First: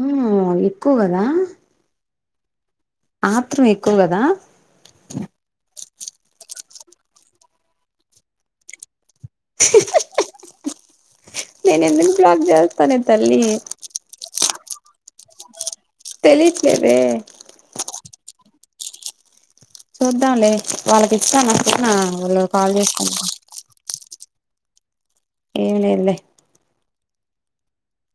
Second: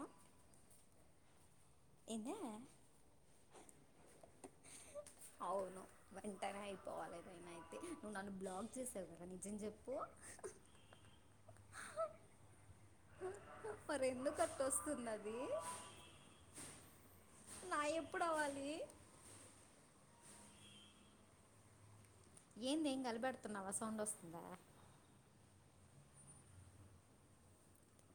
హ్మ్ ఎక్కువ కదా అంటే ఆత్రం ఎక్కువ కదా అవును వెంటనే అయిపోవాలిమైనా అయితే నువ్వు నన్ను బ్లాగ్ చేసేవ నేను ఎందు బ్లాక్ చేస్తాను మరి ఎందుకు అంట వస్తున్నది తేలిట్లేదే ఎప్పుడు అవ్వాలి చూద్దాంలే వాళ్ళకి ఇస్తానా సేన ఏంది ఏం కలిపెడుతున్నావా సౌండ్ వస్ దా ఏం లేదు లే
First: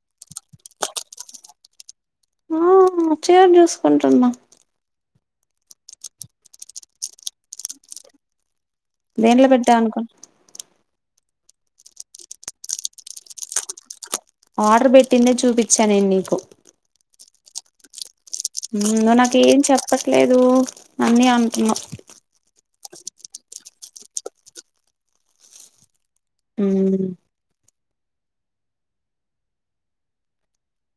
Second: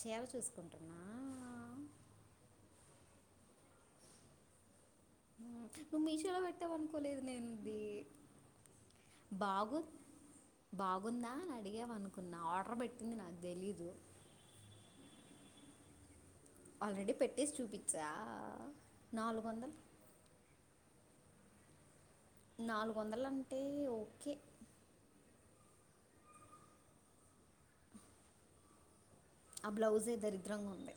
చీర చూసుకుంటున్నా ఆ చీర చూసుకుంటున్నా నువ్ మీషోలో పెట్టావ అనుకోలేదు నేను ఇది దేంట్లో పెట్టా బాగు అనుకోం బాగుందా అని అడిగేవ అనుకున్నా ఆర్డర్ పెట్టింది నాకు తెలీదు ఆర్డర్ పెట్టిందే చూపించా నేను నీకు ఆల్రెడీ పెట్టేసి చూపించా నువ్ నాలుగు నాకేం వందలు చెప్పట్లేదు అన్నీ అంటున్నవ్ నాలుగు వందలు అంటే ఓకే హ్మ్మ్ ఆ బ్లౌజే దరిద్రంగా ఉంది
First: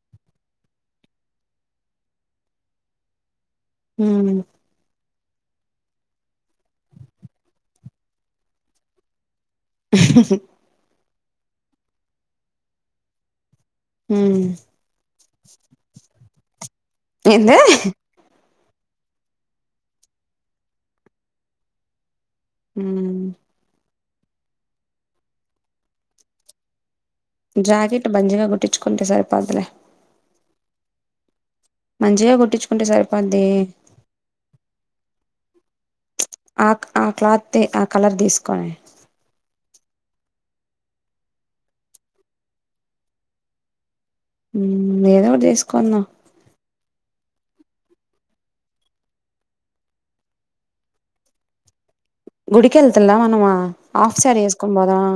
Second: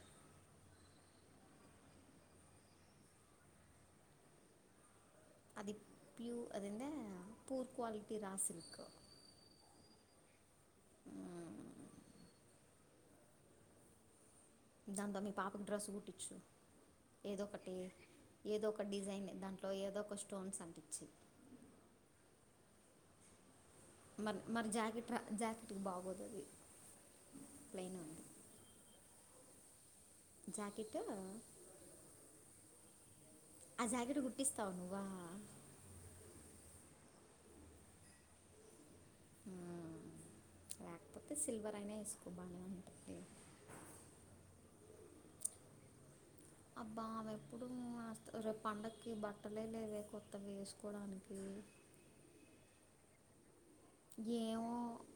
హ్మ్మ్ అది ప్యూ అదెందే పూర్ క్వాలిటీ రా సిల్క్ ఉమ్మ్ దాంతోా మీ పాపకు డ్రస్ కుట్టిచ్చు ఏదో ఏందే ఒకటి ఏదో ఒక డిజైన్ దాంట్లో ఏదో ఒక స్టోన్స్ అంటుచేయి ఉమ్మ్ మరి మరి జాకెట్ రా జాకెట్కి బాగోదు అది ప్లెయిన్ జాకెట్ ఉంది బంజిగా గుట్టించుకుంటే సార్ పదులే జాకెట్ మంచిగా కొట్టించుకుంటే సరే ఆ జాకెట్ కుట్టిస్తావు్ నువ్వా ఆ ఆ క్లాత్ ఆ కలర్ తీసుకొని హ్మ్మ్ లేకపోతే సిల్వర్ అయినా వేసుకో బానే ఉంటుంది ఏదో ఒకటి తీసుకున్నా అబ్బా ఆమె ఎప్పుడు రేపు పండకి బట్టలే లేవే కొత్తవి వేసుకోవడానికి గుడికి వెళ్తులా మనమూ ఆఫ్ సారీ వేసుకొని ఏమో పోదామా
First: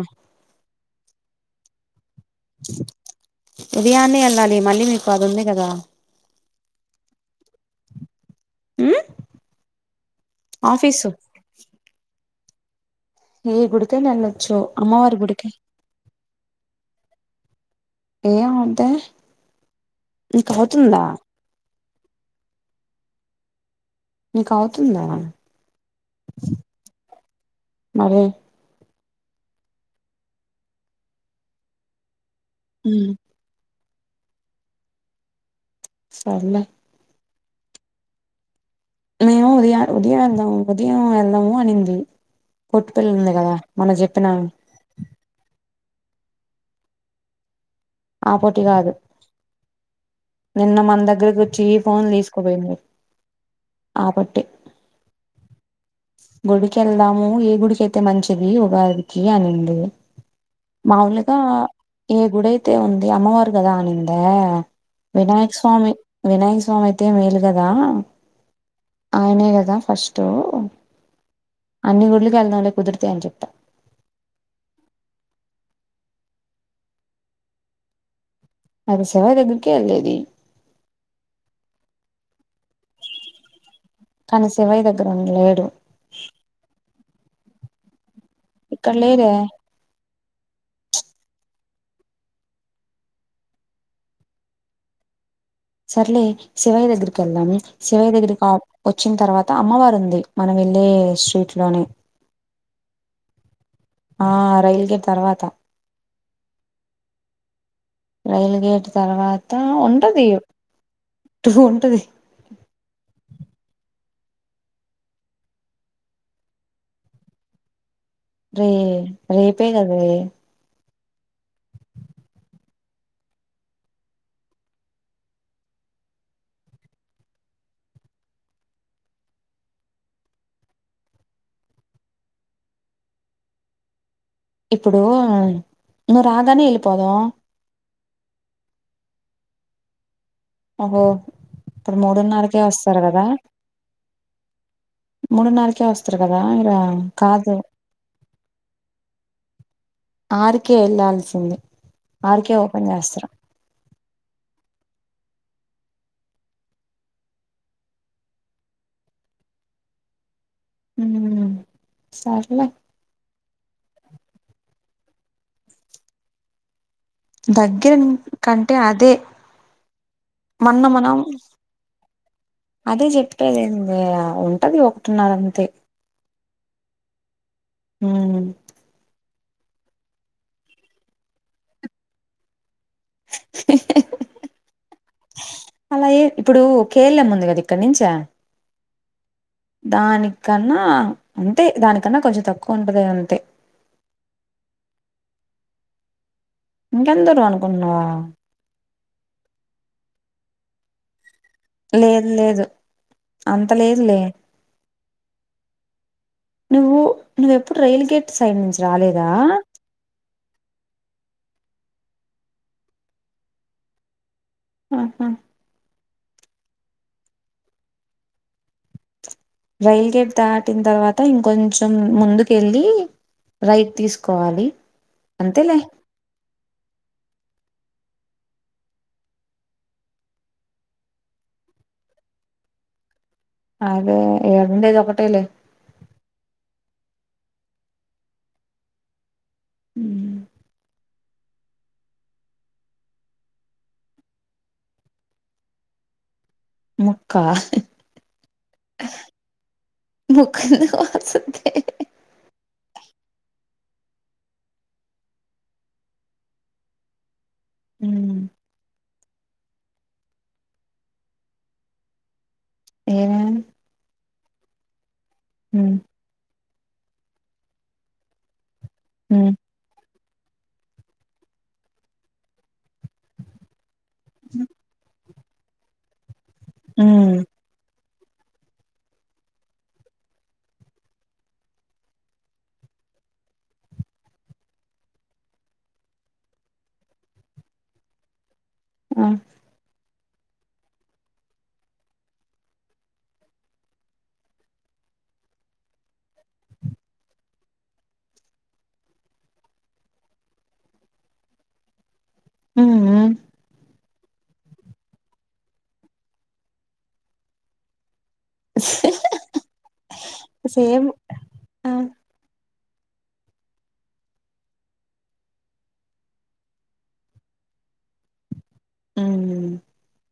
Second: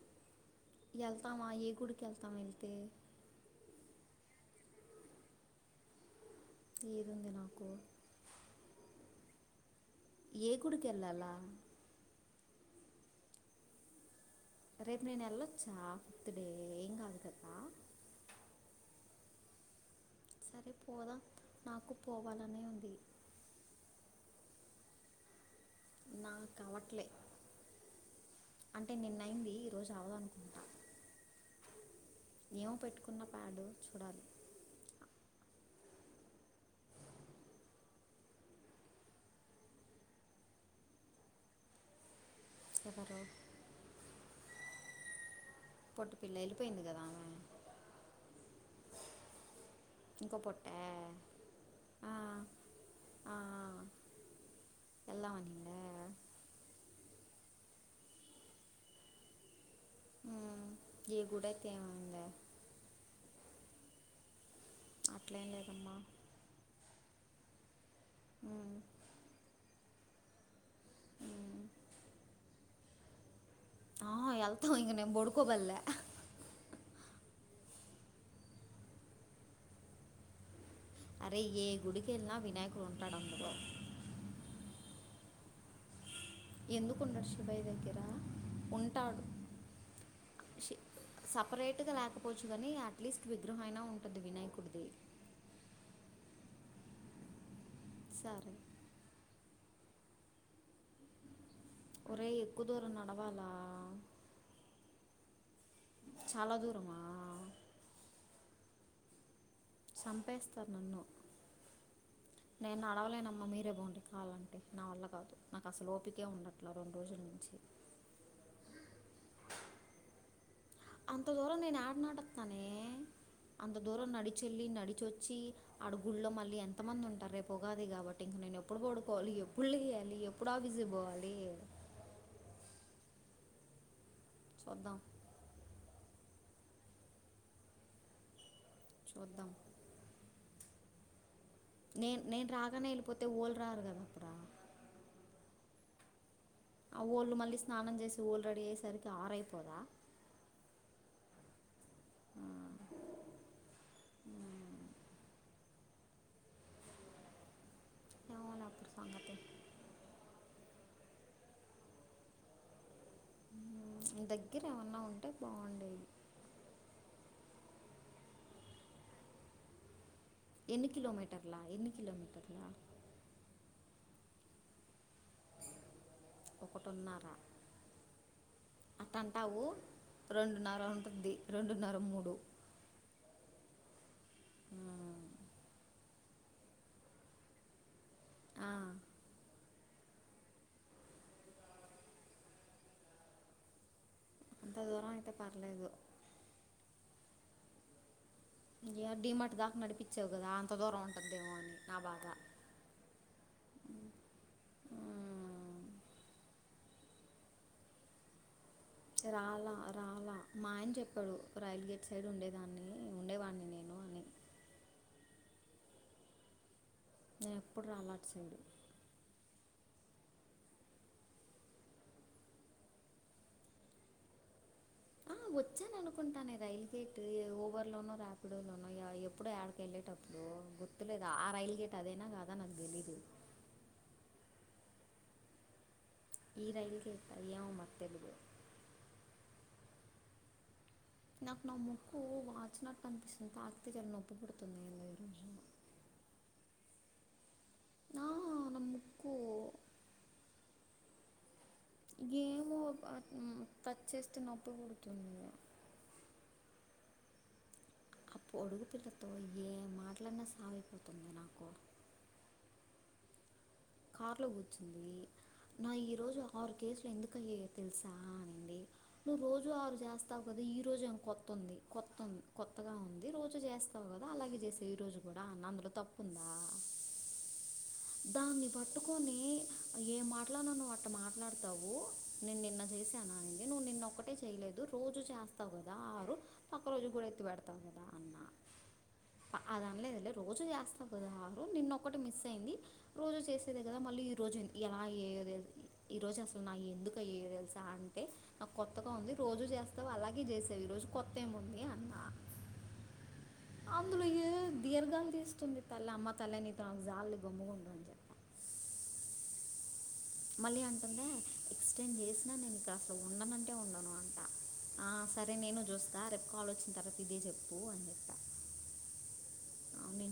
కెల్తం వెళ్తే ఉదయాన్నే వెళ్ళాలి మళ్ళీ మీకు అది ఉంది కదా ఏది ఉంది నాకు ఉమ్, ఏ గుడికి ఆఫీసు వెళ్ళాలా హే గుడి కైన ఎల్ల రేపు నేను ఏళ్ళచ్చ ఫిఫ్త్ డే ఏం గాదు కదా ఏయా మంటే ఇంకా సరే అవుతుందా పోదాం నాకు పోవాలనే ఉంది నీకు అవుతుందా నాకు అవట్లే మరి అంటే అంటే నిన్నయింది ఈ రోజు అవదనుకుంటా ఏమో ఉమ్, పెట్టుకున్న ప్యాడ్ చూడాలి సర్లే మేము ఉదయం ఉదయం వెళ్దాము ఉదయం వెళ్దాము అనింది కొట్టు పల్లి ఎవరు ఉంది కదా మనం చెప్పినా పొట్టు పిల్ల వెళ్ళిపోయింది కదా ఆమె ఆ పోటీ కాదు ఇంకో పొట్టే నిన్న మన దగ్గరకి వచ్చి ఫోన్లు ఆ, తీసుకుపోయింది ఆ, ఆబట్టి వెళ్దామనిందే గుడికి వెళ్దాం ఏ గుడికియితే మంచిది ఉగాదికి అనింది మ్మ్. ఏ మాములుగా గుడి అయితే ఏ ఏమైందే గుడయితే ఉంది అమ్మవారికి పోదాం అనిందా అట్లేం వినాయక స్వామి లేదమ్మా వినాయక స్వామి అయితే మేలు కదా మ్మ్, ఆయనే కదా ఫస్ టూ మ్మ్. అన్ని గుడ్లుకి వెళ్దాంలే కుదురితే అని చెప్తా. ఆ ఎల్తం ఇగ నేను బడుకోబల్లె అది సవ దగ్గరికే వెళ్లేది అరే ఏ గుడికెళ్లనా వినాయక కాని శివయ్య దెగ్గ లేడు ఎందుకు ఉండడు శివయ్య దగ్గర ఉంటాడు ఇక్కడ్లేదే సపరేట్గా లేకపోవచ్చు కానీ అట్లీస్ట్ విగ్రహంమయినా ఉంటుంది వినాయకుడిది సర్లే శివయ దగ్గరకి వెళ్ళము శివయ దగ్గరికి సరే వచ్చిన తర్వాత అమ్మవారు ఉంది మనం వెళ్ళే స్ట్రీట్ లోనే ఒరే ఎక్కువ దూరం నడవాలా? త చాలా దూరమా రైల్ గేట్ తర్వా చంపేస్తరు నన్ను టూ ఉంటది నేను నడవలేనమ్మ మీర్ రే పోండి కావాలంటే నా వల్ల కాదు నాకు అసలు ఓపికే ఉండట్లా రెండు రోజుల నుంచి. రేయ్ రేపే కదా వే అంత దూరం నేను ఏడ నడుత్తానే, అంత దూరం నడిచెళ్ళి నడిచొచ్చి, ఆడ గుళ్ళొ మళ్ళీ ఎంతమంది ఉంటారు రేపు ఉగాది కాబట్టి ఇంక నేను ఎప్పుడు పడుకోవాలి ఎప్పుడు లెయ్యాలి ఎప్పుడు ఆఫీజ్ పోవాలి. చూద్దాం ఇప్పుడూ నువు రాగానేే ఏళ్ళిపోదం. చూద్దం అబ్బో నేన్ నేను రాగానే ఎళ్ళిపోతే ఓళ్ళు రారు కదా అక్కడ చూస్త్రు ఆ ఓళ్ళు మళ్ళీ స్నానం చేసి ఓళు రెడీ అయ్యేసరికి ఆరైపోదా? ఉంది ఆర్కే ఓపెన్ చేస్తర ఏవోనే అప్పుడు సంగతి. మ్మ్ సర్లే. మ్, దగ్గర ఏమన్నా ఉంటే బాగుండేది. దగ్గర కంటే అదే మొన్న ఎన్ని మనం కిలోమీటర్లా ఎన్ని కిలోమీటర్లా అదే చెప్పేదేందె ఉంటది ఒకటిన్నర అంతే! ఒకటి ఉన్నారా హ అంటావు రెండున్నర ఉంటుంది రెండున్నర మూడు అలాగే ఇప్పుడు కే ఎల్ ఎమ్ ఉంది కదా ఇక్కడి నించా ఆ దానికన్నా అంతే దానికన్నా కొంచెం తక్కువ ఉంటంది అంతే. అంత దూరం అయితే పర్లేదు. ఇంకెంత దూ అనుకున్నావు ఈ డీ మార్ట్ దాకా నడిపిచ్చావు కదా అంత దూరం ఉంటది. లేదు లేదు అంత లేదు లే. మ్మ్. నువ్వు నువ్వెప్పుడు రైల్ గేట్ సైడ్ నించి రాలా రాలా మా ఆయన చెప్పాడు. రాయల్ గేట్ సైడ్ ఉండేదాన్ని, ఉండేవాడిని నేను అని ఆహా నేను ఎప్పుడు రాలే అటు సైడ్ రైల్ గేట్ దాటిన తర్వాత ఇంకొంచం ముందుకు వెళ్ళి, రైట్ తీసుకోవాలి ఆ అంతేలే వచ్చానానుకుంటా నేను రైల్ గేట్ ఓవర్లోనో ర్యాడోలోనో యా ఇ ఎప్పుడో ఏడకి వెళ్ళేటప్పుడు గుర్తులేదు, ఆ రైల్ గేట్ అదేనా కాదా నాకు తెలీదు అదే ఈడ ఉండేది ఒకటేలే ఈ రైల్కి ఎక్కి ఎమో మరి తెలిదు అ నాకు నా ముక్కు వాచినట్టు అనిపిస్తుంది ఆకతి చాలా నొప్పి పుడుతుంది ముక్క నా నా ముక్కు ముక్కన్న వాసుద్ది టచ్చేస్ట్ నొప్పి పుడుతుంది అప్పు [unintelligible] తో ఏమ్ మాట్లాడినా సాగిపోతుంది నాకు ఏమి కార్లో కూర్చుంది నా ఈ రోజు ఆరు కేసులు ఎందుకు అయ్యాయో తెలుసా అనండి నువ్ ఉమ్ రోజు ఆరు జాస్తి కొత్తావు కదా ఈ రోజు ఎమ్ కొత్తంది కొత్తంది కొత్తగా ఉంది, రోజు చేస్త అవు కదా అలాగే చేసే ఈ రోజు కూడా అన్న అందులో తప్పు ఉందా? ఆహ్ దాన్ని పట్టుకొని ఏ మాట్లానను నువ్వు అట్ల మాట్లాడతావు నేను నిన్న చే చేసానా అనింది నువ్వు నిన్నొక్కటే చేయలేదు రోజు చేస్తావు కదా ఆరు పక్క రోజు కూడా ఎత్తి పెడతావు కదా అన్న ఆ ఆహ్ అది అనలేదు లే రోజు చేస్తా కదా ఆరు నిన్న ఒకటి మిస్ అయింది. రోజు చేసేదే కదా మళ్ళీ ఈరోజు ఎలా ఏ్య ఈరోజు అసలు నాకు ఎందుకు వే్యో తెలుసా అంటే నాకు కొత్తగా ఉంది రోజు చేస్తావు అలాగే చేసావు ఈరోజు కొత్త ఏమి ఉంది అన్న ఉమ్ ఉమ్. అందులోయ దీర్ఘాలు తీస్తుంది తల్ల అమ్మ తల్లని తన జాలలు గమ్ముగు మళ్ళీ సేమ్ అంటుందా ఆ ఎక్స్టెండ్ చేసినా నేను కా ఆ ఉండనంటే ఉండను అంట ఆ సరే నేను చూస్తా రేపు కాల్ వచ్చిన తర్వాత ఇదే చెప్పు అని చెప్పా ఉహ్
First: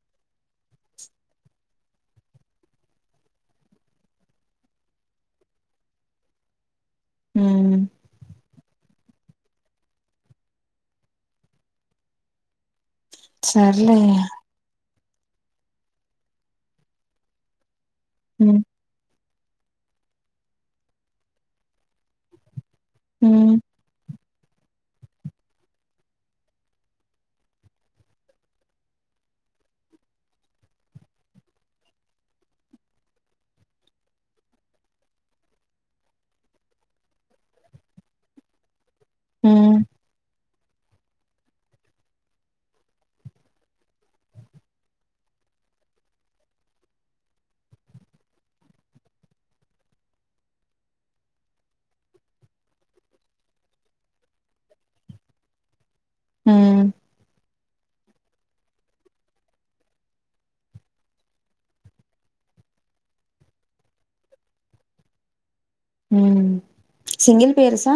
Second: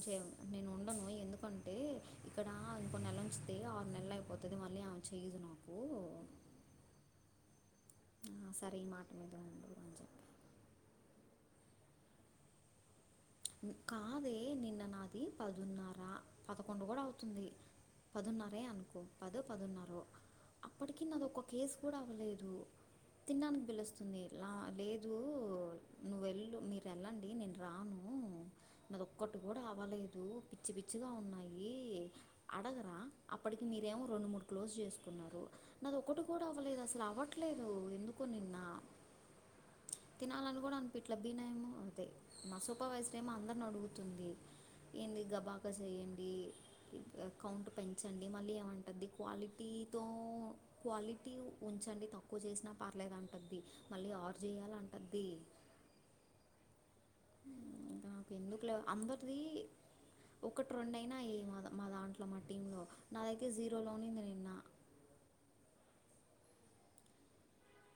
చెయన్ నేను ఉండను మా ఎందుకంటే ఇక్కడ ఇంకో నెల ఉంచితే ఆరు నెల్లు అయిపోతుంది మా లే ఆహ్ చెయ్యర్ నువ్వు ఉహ్ సరే ఈ మాట మీద ఉండు అని చెప్పాను సర్లే కాదే నిన్న నాద్ పది పదున్నర పదకొండు కూడా అవుతుంది. ఉమ్ పదున్నరే అనుకో పదో పదున్న అప్పటికి నాది ఒక కేసు కూడా అవ్వలేదు హ్మ్ తినడానికి పిలుస్తుంది ఇలా లేదు నువ్్వవు వెళ్ళు మీరు వెళ్ళండి నేను రాను నాదిొక్కటి కూడా అవ్వలేదు పిచ్చి పిచ్చిగా ఉన్నాయి అడగరా అప్పటికి మీరేమో రెండు మూడు క్లోజ్ చేసుకున్నారు నాదిక్కటి కూడా అవ్వలేదు అసలు అవ్వట్లేదు ఎందుకో నిన్న హ్మ్ తనాను కూడా అనికిపి ఇట్ల బీనము అంతే మా సొ గొప్ప వయసులో ఏమో అందరిని అడుగుతుంది ఏంది గబాగా చేయండి కౌంట్ పెంచండి మళ్ళీ ఏమంటుంది క్వాలిటీతో క్వాలిటీ ఉంచండి తక్కువ చేసినా పర్లేదు అంటుది మళ్ళీ ఆర్డ చేయాలంటది హ నాకు ఎందుకు లేవు అందరిది ఒకటి రెం అయినా ఏ మా మా దాంట్లో మా టీంలో నా దగ్గర జీరోలోనేంది నిన్న హుమ్ సింగిల్ పెరేసా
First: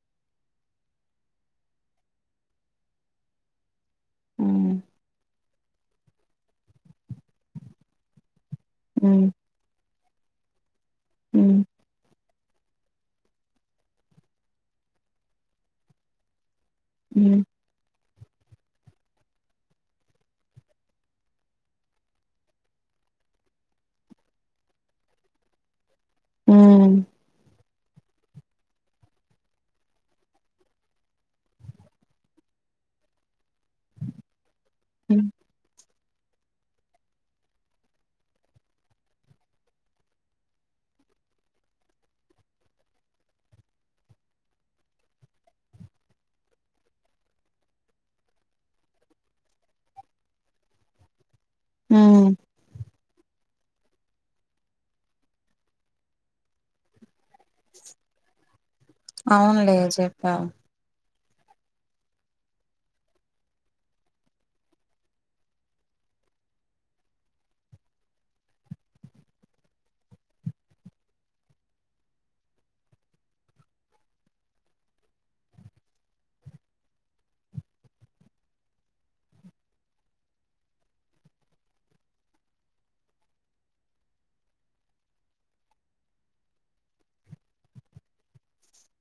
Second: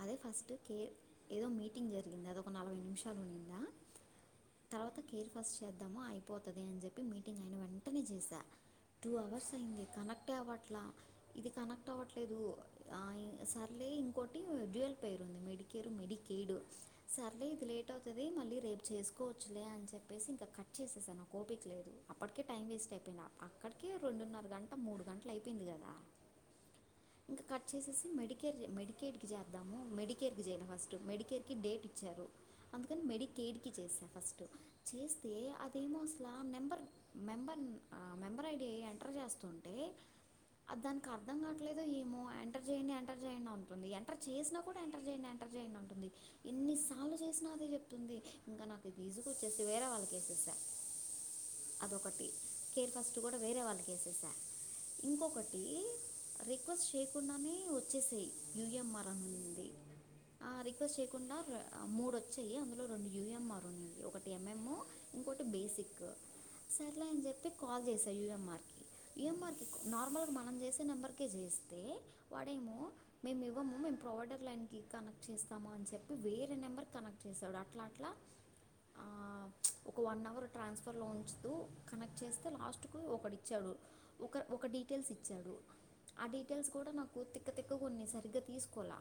అదే ఫస్ట్ కేర్ ఏదో మీటింగ్ జరిగింది అద ఒక నలభై నిమిషాలు ఉన్నిందా హ్మ్. తర్వాత కేర్ ఫస్ట్ చేద్దామ అయిపోతుంది అని చెప్పి మీటింగ్ అయిన వెంటనే చేశా టూ హ్మ్. అవర్స్ అయింది కనెక్టే అవ్వట్లా ఇది హ్మ్. కనెక్ట్ అవ్వట్లేదు సర్లే ఇంకో హమ్ జువల్ పైరు ఉంది మెడికేరింగ్ మెడికెడు హ్మ్. సర్లే ఇదిలేట్ కట్ అవుతుంది మళ్ళీ రేపు చేసుకోవచ్చులే అని చెప్పేసి ఇంకా కట్ చేసేసా నాకు ఓపిక లేదు అప్పటికే టైం వేస్ట్ అయిపోయింది అక్కడికే రెండున్నర గంటల మూడు గంటలు అయిపోయింది కదా ఆ ఇంకా కట్ చేసేసి మెడికే మెడి కి చేద్దాము మెడికేర్ క చేయలే ఫస్ట్ మెడికేర్ కి డేట్ ఇచ్చారు అందుకని మెడికేడ్ కి చేసా ఫస్ట్ హ్మ్. చేస్తే అదేమో అసలా member member member ID enter చేస్తుంటే దానికి అర్థం కావట్లేదు ఏమో ఎంటర్ చేయండి ఎంటర్ చేయండి అ ఎంటర్ చేసినా కూడా ఎంటర్ చేయండి ఎంటర్ చేయండి అంటుంది ఎన్నిసార్లు చేసినా అదే చెప్తుంది ఇంకా నాకు విసుగు వచ్చేసి వేరే వాళ్ళకిచేసా అదొకటి హ్మ్. కేర్ ఫస్ట్ గు వేరే వాళ్ళ కేసేసా ఇంకొకటి రిక్వెస్ట్ చేయకుండానే వచ్చేస్ అవునులే చెప్పావ్ ఆ, రిక్వెస్ట్ మూడు వచ్చాయి అందులో రెండు యూఎంఆర్ ఉన్నాయి ఒకటి ఎంఎంఓ ఇంకోటి బేసిక్ సర్లే అని చెప్పి కాల్ చేసా యూఎంఆర్కి యూఎంఆర్కి నార్మల్గా మనం చేసే నెంబర్కే చేస్తే వాడేమో మేము ఇవ్వము మేము ప్రొవైడర్ లైన్కి కనెక్ట్ చేస్తాము అని చెప్పి వేరే నెంబర్ కనెక్ట్ చేశాడు అట్లా అట్లా ఒక వన్ అవర్ ట్రాన్స్ఫర్లో ఉంచుతూ కనెక్ట్ చేస్తే లాస్ట్కు ఒకటి ఇచ్చాడు ఒక ఒక డీటెయిల్స్ ఇచ్చాడు ఆ డీటెయిల్స్ కూడా నాకు తిక్కతిక్క కొన్ని సరిగ్గా తీసుకోవాల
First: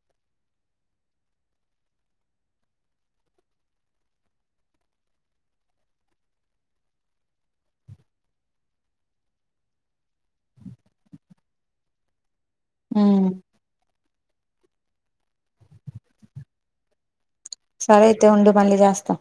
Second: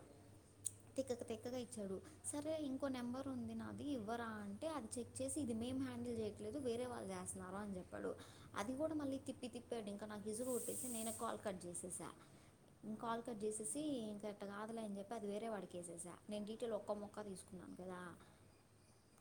తిక్కక తెక్కగా ఇచ్చాడు సరే ఇంకో నెంబర్ ఉంది నాది ఇవ్వరా అంటే అది చెక్ చేసి ఇది మేం హ్యాండిల్ చేయట్లేదు వేరే వాళ్ళు చేస్తున్నారు అని చెప్పాడు అది కూడా మళ్ళీ తిప్పి తిప్పాడు ఇంకా నాకు విసుగు కొట్టేసి నేనే కాల్ కట్ చేసేసా కాల్ హుమ్ కట్ చేసేసి ఇంక ట్టకాదులే అని చెప్ప అది వేరే వాడి కేసేశా నేన్ డీటెల్ ఒక్క ముక్క తీస్ సరే అయితే ఉండు మళ్ళీ జాస్తా